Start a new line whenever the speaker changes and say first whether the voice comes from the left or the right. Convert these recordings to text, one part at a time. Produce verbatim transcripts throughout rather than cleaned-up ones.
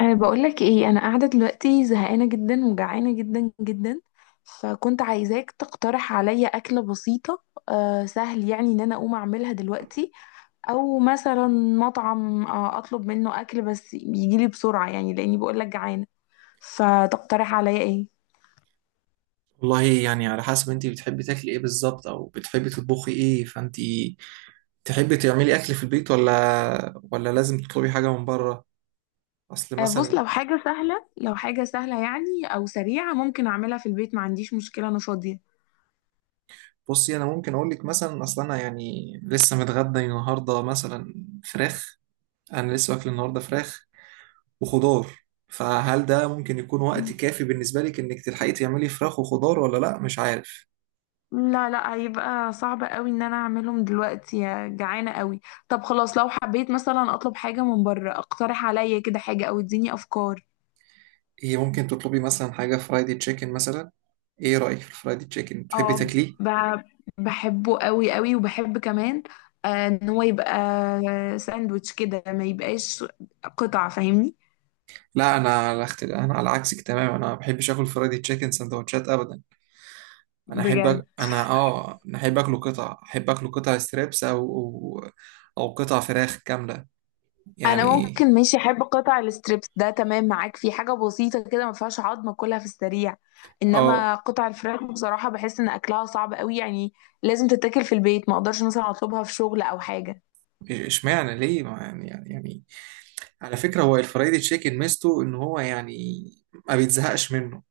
left: أه بقولك ايه، انا قاعده دلوقتي زهقانه جدا وجعانه جدا جدا. فكنت عايزاك تقترح عليا اكله بسيطه، أه سهل يعني ان انا اقوم اعملها دلوقتي، او مثلا مطعم، أه اطلب منه اكل بس يجيلي بسرعه، يعني لاني بقولك جعانه. فتقترح عليا ايه؟
right: والله يعني، على حسب انت بتحبي تاكلي ايه بالظبط، او بتحبي تطبخي ايه. فانت تحبي تعملي اكل في البيت ولا ولا لازم تطلبي حاجه من بره؟ اصل
left: أه بص،
right: مثلا.
left: لو حاجه سهله، لو حاجه سهله يعني او سريعه، ممكن اعملها في البيت، ما عنديش مشكله، انا فاضيه.
right: بصي، انا ممكن اقول لك مثلا. اصل انا يعني لسه متغدى النهارده، مثلا فراخ. انا لسه واكل النهارده فراخ وخضار. فهل ده ممكن يكون وقت كافي بالنسبه لك انك تلحقي تعملي فراخ وخضار ولا لا؟ مش عارف.
left: لا لا هيبقى صعب قوي ان انا اعملهم دلوقتي، يا جعانة قوي. طب خلاص، لو حبيت مثلا اطلب حاجة من بره، اقترح عليا كده حاجة او اديني افكار.
right: هي ممكن تطلبي مثلا حاجه، فرايدي تشيكن مثلا. ايه رايك في الفرايدي تشيكن، تحبي
left: اه،
right: تاكليه؟
left: ب- بحبه قوي قوي، وبحب كمان، آه، ان هو يبقى ساندوتش كده، ما يبقاش قطع، فاهمني؟
right: لا، انا على اخت... انا على عكسك تماما. انا ما بحبش اكل فرايدي تشيكن سندوتشات ابدا. انا احب
left: بجد،
right: أك... انا اه انا احب اكله قطع احب اكله قطع ستريبس او او, أو قطع فراخ كامله
left: انا
right: يعني.
left: ممكن ماشي احب قطع الستريبس ده، تمام معاك في حاجه بسيطه كده، ما فيهاش عظمه، كلها في السريع.
right: اه
left: انما قطع الفراخ بصراحه بحس ان اكلها صعب قوي يعني، لازم تتاكل في البيت، ما اقدرش مثلا اطلبها في شغل او حاجه.
right: إش- اشمعنى ليه؟ ما يعني يعني يعني على فكره، هو الفرايدي تشيكن ميزته ان هو يعني ما بيتزهقش منه.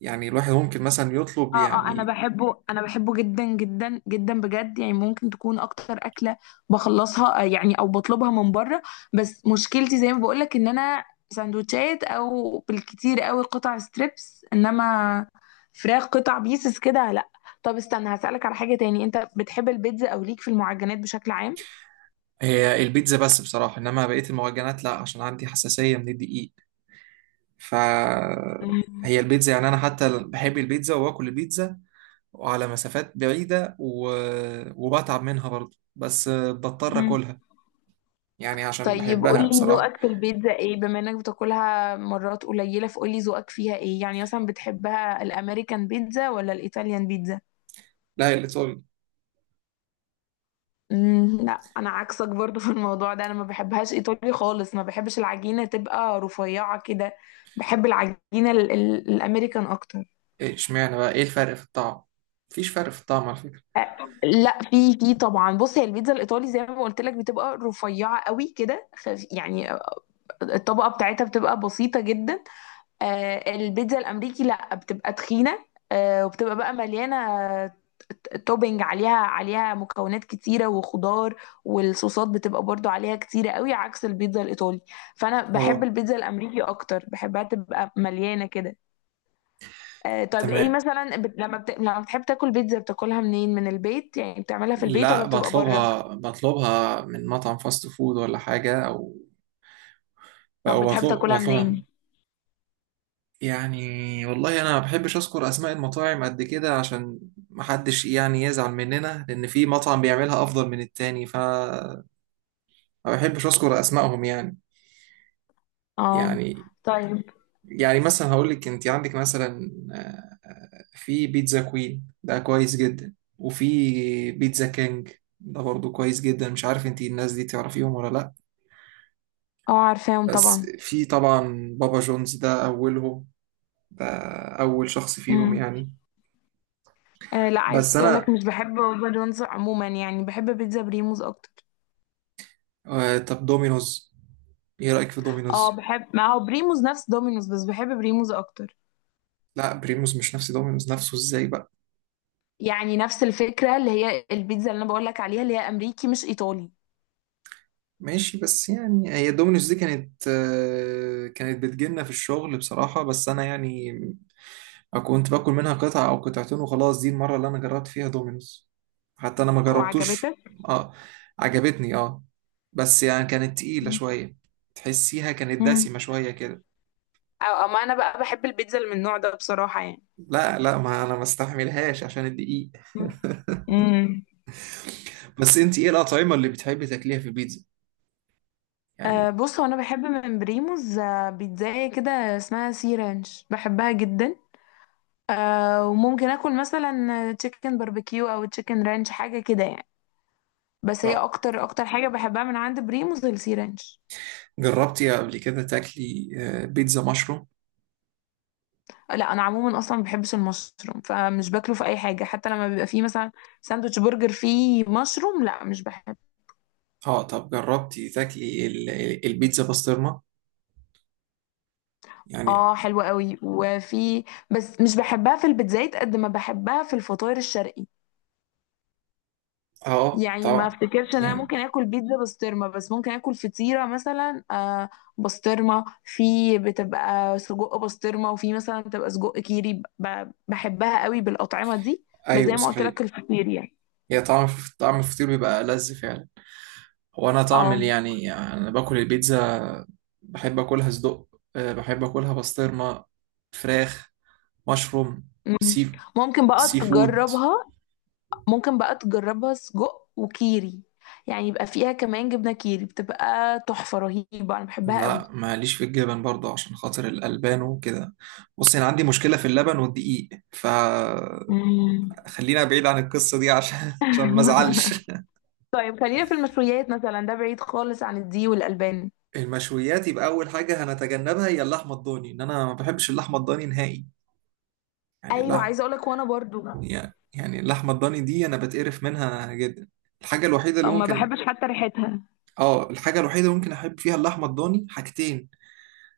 right: يعني الواحد ممكن مثلا يطلب
left: اه اه، انا
right: يعني.
left: بحبه، انا بحبه جدا جدا جدا بجد، يعني ممكن تكون اكتر اكله بخلصها، آه، يعني، او بطلبها من بره. بس مشكلتي زي ما بقولك، ان انا سندوتشات، او بالكتير قوي قطع ستريبس، انما فراخ قطع بيسز كده لا. طب استنى هسألك على حاجة تاني، انت بتحب البيتزا؟ او ليك في المعجنات بشكل عام؟
right: هي البيتزا بس بصراحه، انما بقيه المعجنات لا، عشان عندي حساسيه من الدقيق. فهي البيتزا، يعني انا حتى بحب البيتزا واكل البيتزا وعلى مسافات بعيدة و... وبتعب منها برضه، بس بضطر
left: مم.
right: اكلها يعني عشان
left: طيب
right: بحبها
left: قولي
right: بصراحة.
left: ذوقك في البيتزا ايه، بما انك بتاكلها مرات قليلة، فقولي ذوقك فيها ايه، يعني مثلا بتحبها الامريكان بيتزا ولا الايطاليان بيتزا؟
right: لا، اللي تقول
left: مم، لا. انا عكسك برضو في الموضوع ده، انا ما بحبهاش ايطالي خالص، ما بحبش العجينة تبقى رفيعة كده، بحب العجينة ال- ال- الامريكان اكتر.
right: ايه. اشمعنى بقى؟ ايه الفرق في الطعم؟ مفيش فرق في الطعم على فكرة.
left: لا، في في طبعا. بص، هي البيتزا الايطالي زي ما قلت لك بتبقى رفيعة قوي كده، خف- يعني الطبقة بتاعتها بتبقى بسيطة جدا. آه، البيتزا الامريكي لا، بتبقى تخينه، آه، وبتبقى بقى مليانه توبينج عليها، عليها مكونات كتيره وخضار، والصوصات بتبقى برضو عليها كتيره قوي، عكس البيتزا الايطالي. فانا بحب
right: اه،
left: البيتزا الامريكي اكتر، بحبها تبقى مليانه كده. آه، طب ايه
right: تمام.
left: مثلا، بت... لما بت... لما بتحب تاكل بيتزا بتاكلها منين؟ من البيت يعني، بتعملها في البيت، ولا
right: لا،
left: بتبقى بره؟
right: بطلبها بطلبها من مطعم فاست فود ولا حاجة، او.
left: طب
right: او
left: بتحب
right: بطلب
left: تاكلها
right: بطلبها
left: منين؟
right: يعني. والله، انا ما بحبش اذكر اسماء المطاعم قد كده، عشان ما حدش يعني يزعل مننا لان في مطعم بيعملها افضل من التاني. فما بحبش اذكر اسمائهم يعني
left: اه.
right: يعني
left: طيب.
right: يعني مثلا هقول لك، انت عندك مثلا آه، آه، في بيتزا كوين ده كويس جدا، وفي بيتزا كينج ده برضو كويس جدا. مش عارف انت الناس دي تعرفيهم ولا لا.
left: اه، عارفاهم
right: بس
left: طبعا.
right: في طبعا بابا جونز، ده اولهم، ده اول شخص فيهم يعني.
left: آه لا، عايزه
right: بس
left: اقول لك،
right: انا.
left: مش بحب بابا جونز عموما، يعني بحب بيتزا بريموز اكتر.
right: آه طب دومينوز، ايه رأيك في
left: اه
right: دومينوز؟
left: بحب، ما هو بريموز نفس دومينوز، بس بحب بريموز اكتر.
right: لا، بريموس مش نفس دومينوز، نفسه ازاي بقى؟
left: يعني نفس الفكره، اللي هي البيتزا اللي انا بقول لك عليها، اللي هي امريكي مش ايطالي.
right: ماشي، بس يعني هي دومينوز دي كانت آه، كانت بتجيلنا في الشغل بصراحة، بس انا يعني كنت باكل منها قطعة او قطعتين وخلاص. دي المرة اللي انا جربت فيها دومينوز، حتى انا ما جربتوش.
left: وعجبتك؟
right: اه، عجبتني اه. بس يعني كانت تقيلة
left: مم.
right: شوية، تحسيها كانت
left: مم.
right: دسمة شوية كده.
left: او اما انا بقى، بحب البيتزا اللي من النوع ده بصراحه يعني.
right: لا لا، ما انا ما استحملهاش عشان الدقيق.
left: مم. مم.
right: بس انت ايه الأطعمة اللي بتحبي تاكليها في البيتزا يعني؟
left: أه بص، هو انا بحب من بريموز، آه، بيتزاية كده اسمها سي رانش، بحبها جدا. أه وممكن اكل مثلا تشيكن باربيكيو، او تشيكن رانش، حاجه كده يعني. بس هي
right: اه،
left: اكتر اكتر حاجه بحبها من عند بريموز السي رانش.
right: جربتي قبل كده تاكلي آه، بيتزا مشروم؟
left: لا انا عموما اصلا ما بحبش المشروم، فمش باكله في اي حاجه، حتى لما بيبقى فيه مثلا ساندوتش برجر فيه مشروم، لا، مش بحب.
right: اه، طب جربتي تاكلي ال- ال- البيتزا بسطرمة يعني؟
left: اه حلوه قوي، وفي، بس مش بحبها في البيتزايت قد ما بحبها في الفطاير الشرقي.
right: اه
left: يعني ما
right: طبعا
left: افتكرش ان انا
right: يعني،
left: ممكن اكل بيتزا بسطرمه، بس ممكن اكل فطيره مثلا آه، بسطرمه، في بتبقى سجق بسطرمه، وفي مثلا بتبقى سجق كيري، ب- بحبها قوي بالاطعمه دي. بس
right: ايوه
left: زي ما قلت لك،
right: صحيح.
left: الفطير يعني.
right: هي طعم طعم الفطير بيبقى لذ فعلا. هو انا طعم
left: اه.
right: اللي يعني يعني انا باكل البيتزا، بحب اكلها صدق. آه، بحب اكلها بسطرمة، فراخ، مشروم،
left: مم.
right: سي
left: ممكن بقى
right: سي فود.
left: تجربها. ممكن بقى تجربها سجق وكيري، يعني يبقى فيها كمان جبنه كيري، بتبقى تحفه رهيبه، انا بحبها قوي.
right: لا ماليش في الجبن برضه عشان خاطر الألبان وكده. بص انا عندي مشكلة في اللبن والدقيق، ف
left: مم.
right: خلينا بعيد عن القصة دي عشان عشان ما ازعلش.
left: طيب خلينا في المشويات مثلا، ده بعيد خالص عن الدي والألبان.
right: المشويات يبقى أول حاجة هنتجنبها هي اللحمة الضاني، إن أنا ما بحبش اللحمة الضاني نهائي يعني،
left: ايوه
right: لا.
left: عايزه اقول لك، وانا برضو
right: يعني اللحمة الضاني دي أنا بتقرف منها جدا. الحاجة الوحيدة اللي
left: ما
right: ممكن
left: بحبش حتى ريحتها.
right: آه الحاجة الوحيدة اللي ممكن أحب فيها اللحمة الضاني حاجتين،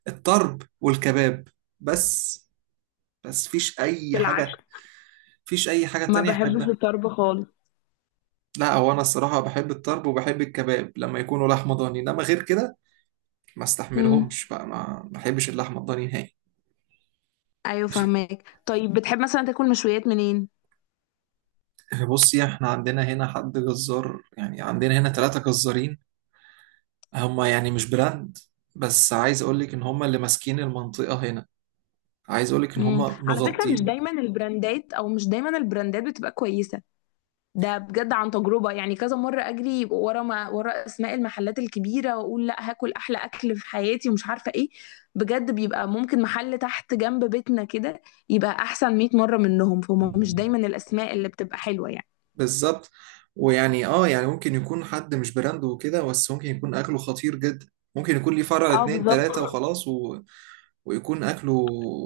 right: الطرب والكباب. بس بس فيش أي
left: بالعكس،
right: حاجة فيش أي حاجة
left: ما
right: تانية
left: بحبش
right: أحبها.
left: الطرب خالص.
right: لا، هو أنا الصراحة بحب الطرب وبحب الكباب لما يكونوا لحمة ضاني، إنما غير كده ما
left: امم.
right: استحملهمش بقى. ما ما بحبش اللحمة الضاني نهائي.
left: ايوه
right: ماشي.
left: فهماك. طيب بتحب مثلا تاكل مشويات منين؟
right: بصي، احنا عندنا هنا حد جزار، يعني عندنا هنا ثلاثة جزارين، هما يعني مش براند، بس عايز اقول لك ان هما اللي ماسكين المنطقة هنا. عايز اقول لك ان
left: امم،
right: هما
left: على فكره مش
right: مغطين.
left: دايما البراندات، او مش دايما البراندات بتبقى كويسه. ده بجد عن تجربه، يعني كذا مره اجري ورا ما ورا اسماء المحلات الكبيره، واقول لا هاكل احلى اكل في حياتي ومش عارفه ايه، بجد بيبقى ممكن محل تحت جنب بيتنا كده، يبقى احسن مية مره منهم. فهم مش دايما الاسماء اللي بتبقى حلوه يعني.
right: بالظبط. ويعني اه يعني ممكن يكون حد مش براند وكده، بس ممكن يكون اكله خطير جدا. ممكن يكون ليه فرع
left: اه
right: اتنين
left: بالظبط.
right: تلاتة وخلاص، و... ويكون اكله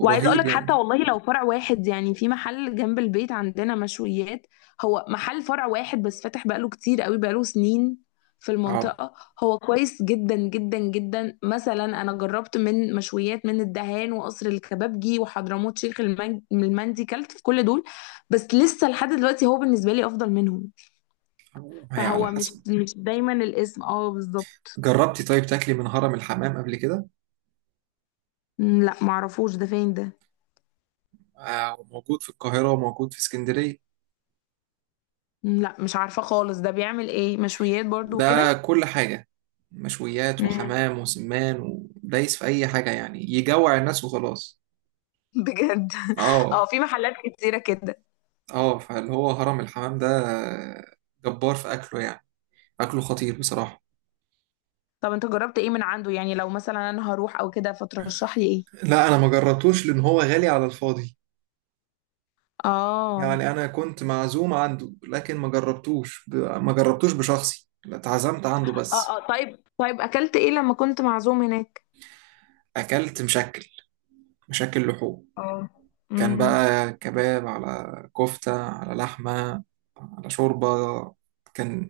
left: وعايزه اقول
right: رهيب
left: لك حتى
right: يعني.
left: والله، لو فرع واحد يعني، في محل جنب البيت عندنا مشويات، هو محل فرع واحد بس، فاتح بقاله كتير قوي، بقاله سنين في
right: اه،
left: المنطقه، هو كويس جدا جدا جدا. مثلا انا جربت من مشويات، من الدهان، وقصر الكبابجي، وحضرموت شيخ المن- المندي، كلت في كل دول، بس لسه لحد دلوقتي هو بالنسبه لي افضل منهم.
right: هي على
left: فهو مش
right: حسب.
left: مش دايما الاسم، اه بالظبط.
right: جربتي طيب تاكلي من هرم الحمام قبل كده؟
left: مم، لا معرفوش، ده فين ده؟
right: آه، وموجود في القاهرة وموجود في اسكندرية.
left: مم، لا مش عارفه خالص، ده بيعمل ايه، مشويات برضو؟
right: ده كل حاجة، مشويات
left: وكده؟
right: وحمام وسمان ودايس في أي حاجة، يعني يجوع الناس وخلاص.
left: بجد؟
right: اه
left: اه في محلات كتيرة كده.
right: اه، فاللي هو هرم الحمام ده جبار في أكله يعني، أكله خطير بصراحة.
left: طب انت جربت ايه من عنده يعني، لو مثلا انا هروح او كده، فترشح لي ايه؟
right: لا، أنا ما جربتوش لأن هو غالي على الفاضي.
left: اه.
right: يعني أنا كنت معزوم عنده، لكن ما جربتوش ب... ما جربتوش بشخصي، لا، اتعزمت عنده
left: اه.
right: بس.
left: اه طيب، طيب اكلت ايه لما كنت معزوم هناك؟
right: أكلت مشكل مشكل لحوم.
left: اه.
right: كان
left: امم.
right: بقى كباب على كفتة على لحمة على شوربة، كان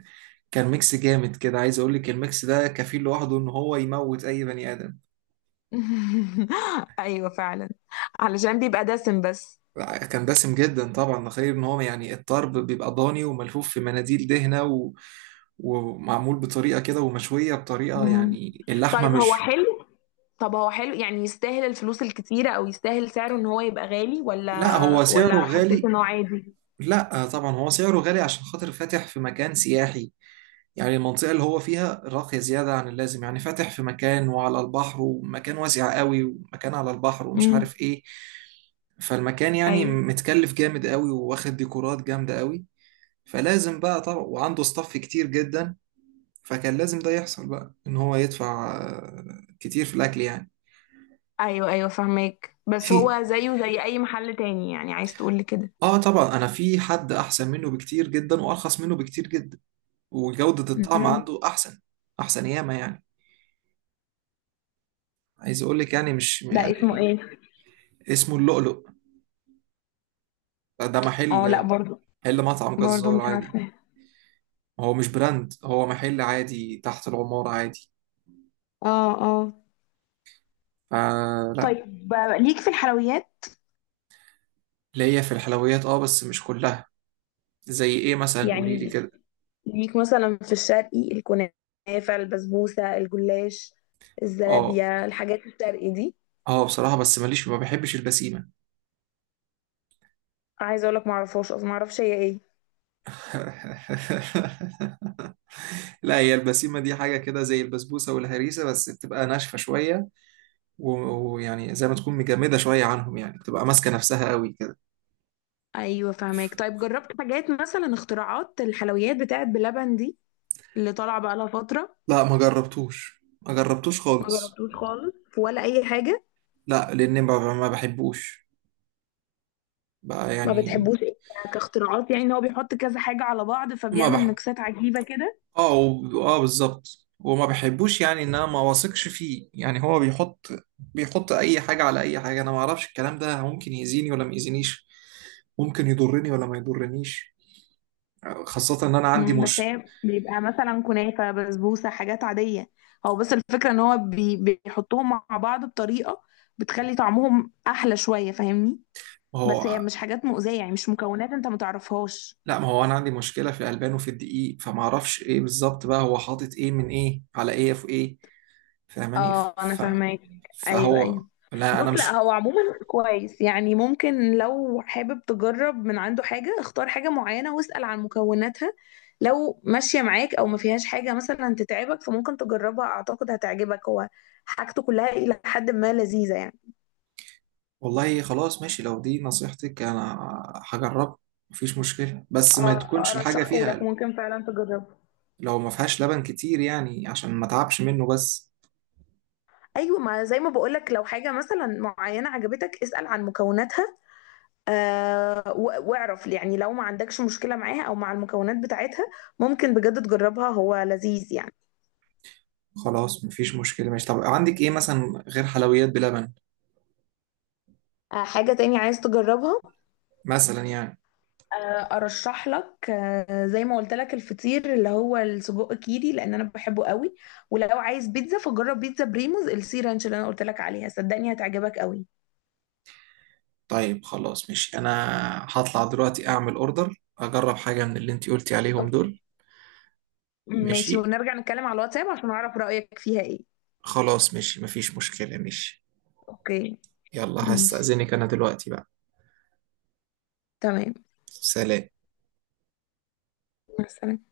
right: كان ميكس جامد كده. عايز اقول لك الميكس ده كفيل لوحده ان هو يموت اي بني ادم.
left: ايوه فعلا، علشان بيبقى دسم بس.
right: كان دسم جدا طبعا، غير ان هو يعني الطرب بيبقى ضاني وملفوف في مناديل دهنة و... ومعمول بطريقة كده ومشوية بطريقة
left: مم.
right: يعني. اللحمة
left: طيب هو
right: مش.
left: حلو؟ طب هو حلو يعني، يستاهل الفلوس الكتيرة، او يستاهل سعره ان هو يبقى غالي،
right: لا،
left: ولا
right: هو سعره
left: ولا حسيت
right: غالي.
left: ان هو عادي؟
right: لا طبعا، هو سعره غالي عشان خاطر فاتح في مكان سياحي. يعني المنطقة اللي هو فيها راقية زيادة عن اللازم، يعني فاتح في مكان وعلى البحر، ومكان واسع قوي، ومكان على البحر، ومش
left: امم.
right: عارف ايه. فالمكان يعني
left: ايوه
right: متكلف جامد قوي، واخد ديكورات جامدة قوي. فلازم بقى طبعا، وعنده ستاف كتير جدا، فكان لازم ده يحصل بقى ان هو يدفع آه، كتير في الاكل يعني.
left: ايوه. ايوه فهماك، بس
right: في
left: هو زيه زي اي محل تاني، يعني عايز تقول لي كده؟
right: اه طبعا، انا في حد احسن منه بكتير جدا وارخص منه بكتير جدا، وجودة الطعم
left: امم.
right: عنده احسن، احسن ياما يعني. عايز اقول لك يعني، مش
left: ده اسمه
right: يعني.
left: ايه؟
right: اسمه اللؤلؤ. ده
left: اه لا
right: محل
left: برضو.
right: محل مطعم
left: برضو
right: جزار
left: مش
right: عادي.
left: عارفه.
right: هو مش براند، هو محل عادي تحت العمارة عادي.
left: اه اه.
right: فلا.
left: طيب، آه، ليك في الحلويات؟
right: ليا في الحلويات اه، بس مش كلها. زي ايه مثلا؟ قولي لي
left: يعني
right: كده.
left: ليك مثلا في الشرقي، الكنافه، البسبوسه، الجلاش،
right: اه
left: الزلابيه، الحاجات الشرقي دي.
right: اه بصراحة، بس ماليش، ما بحبش البسيمة.
left: عايزه اقول لك ما اعرفهاش اصلا، ما اعرفش هي ايه.
right: لا، هي البسيمة دي حاجة كده زي البسبوسة والهريسة، بس بتبقى ناشفة شوية، و- ويعني زي ما تكون مجمدة شوية عنهم، يعني بتبقى ماسكة نفسها قوي كده.
left: ايوه فهماك. طيب جربت حاجات مثلا اختراعات الحلويات بتاعت بلبن دي، اللي طالعه بقى لها فتره؟
right: لا، ما جربتوش ما جربتوش
left: ما
right: خالص.
left: جربتوش خالص، ولا اي حاجه؟
right: لا لأن ما ما بحبوش بقى
left: ما
right: يعني.
left: بتحبوش ايه، ك- كاختراعات يعني، ان هو بيحط كذا حاجة على بعض
right: ما
left: فبيعمل
right: بح
left: ميكسات عجيبة كده؟
right: اه و... اه بالظبط، وما بحبوش يعني، ان انا ما واثقش فيه. يعني هو بيحط بيحط اي حاجه على اي حاجه. انا ما اعرفش الكلام ده ممكن يأذيني ولا ما يأذينيش، ممكن يضرني ولا ما يضرنيش. خاصه ان انا عندي
left: مم، بس
right: مش.
left: هي بيبقى مثلا كنافة، بسبوسة، حاجات عادية، هو بس الفكرة ان هو بي، بيحطهم مع بعض بطريقة بتخلي طعمهم احلى شوية، فاهمني؟
right: ما
left: بس هي
right: هو
left: مش حاجات مؤذية يعني، مش مكونات انت متعرفهاش.
right: لا، ما هو انا عندي مشكله في الالبان وفي الدقيق. فما اعرفش ايه بالظبط بقى، هو حاطط ايه من ايه على ايه في ايه، فاهماني
left: اه انا
right: ف...
left: فاهماك. ايوه ايوه.
right: فهو. لا
left: بص
right: انا
left: لا،
right: مش.
left: هو عموما كويس يعني، ممكن لو حابب تجرب من عنده حاجة، اختار حاجة معينة واسأل عن مكوناتها، لو ماشية معاك او ما فيهاش حاجة مثلا تتعبك، فممكن تجربها، اعتقد هتعجبك، هو حاجته كلها الى حد ما لذيذة يعني.
right: والله خلاص ماشي، لو دي نصيحتك انا هجرب. مفيش مشكلة، بس ما
left: اه
right: تكونش الحاجة
left: ارشحه لك،
right: فيها،
left: ممكن فعلا تجربه.
right: لو ما فيهاش لبن كتير يعني عشان ما تعبش منه بس.
left: ايوه، ما زي ما بقولك، لو حاجة مثلا معينة عجبتك اسأل عن مكوناتها، آه و- واعرف يعني لو ما عندكش مشكلة معاها، او مع المكونات بتاعتها، ممكن بجد تجربها، هو لذيذ يعني.
right: خلاص مفيش مشكلة ماشي. طب عندك ايه مثلا غير حلويات بلبن؟
left: آه حاجة تاني عايز تجربها؟
right: مثلا يعني.
left: آه ارشح لك، آه زي ما قلت لك، الفطير اللي هو السجق كيري، لان انا بحبه قوي. ولو عايز بيتزا، فجرب بيتزا بريموز السي رانش، اللي انا قلت لك عليها، صدقني هتعجبك قوي.
right: طيب خلاص ماشي، انا هطلع دلوقتي اعمل اوردر، اجرب حاجة من اللي انتي قلتي عليهم
left: اوكي.
right: دول.
left: ماشي،
right: ماشي،
left: ونرجع نتكلم على الواتساب عشان اعرف رأيك فيها ايه.
right: خلاص ماشي، مفيش مشكلة ماشي.
left: اوكي.
right: يلا،
left: ماشي.
right: هستأذنك انا دلوقتي بقى.
left: تمام.
right: سلام.
left: مع السلامة.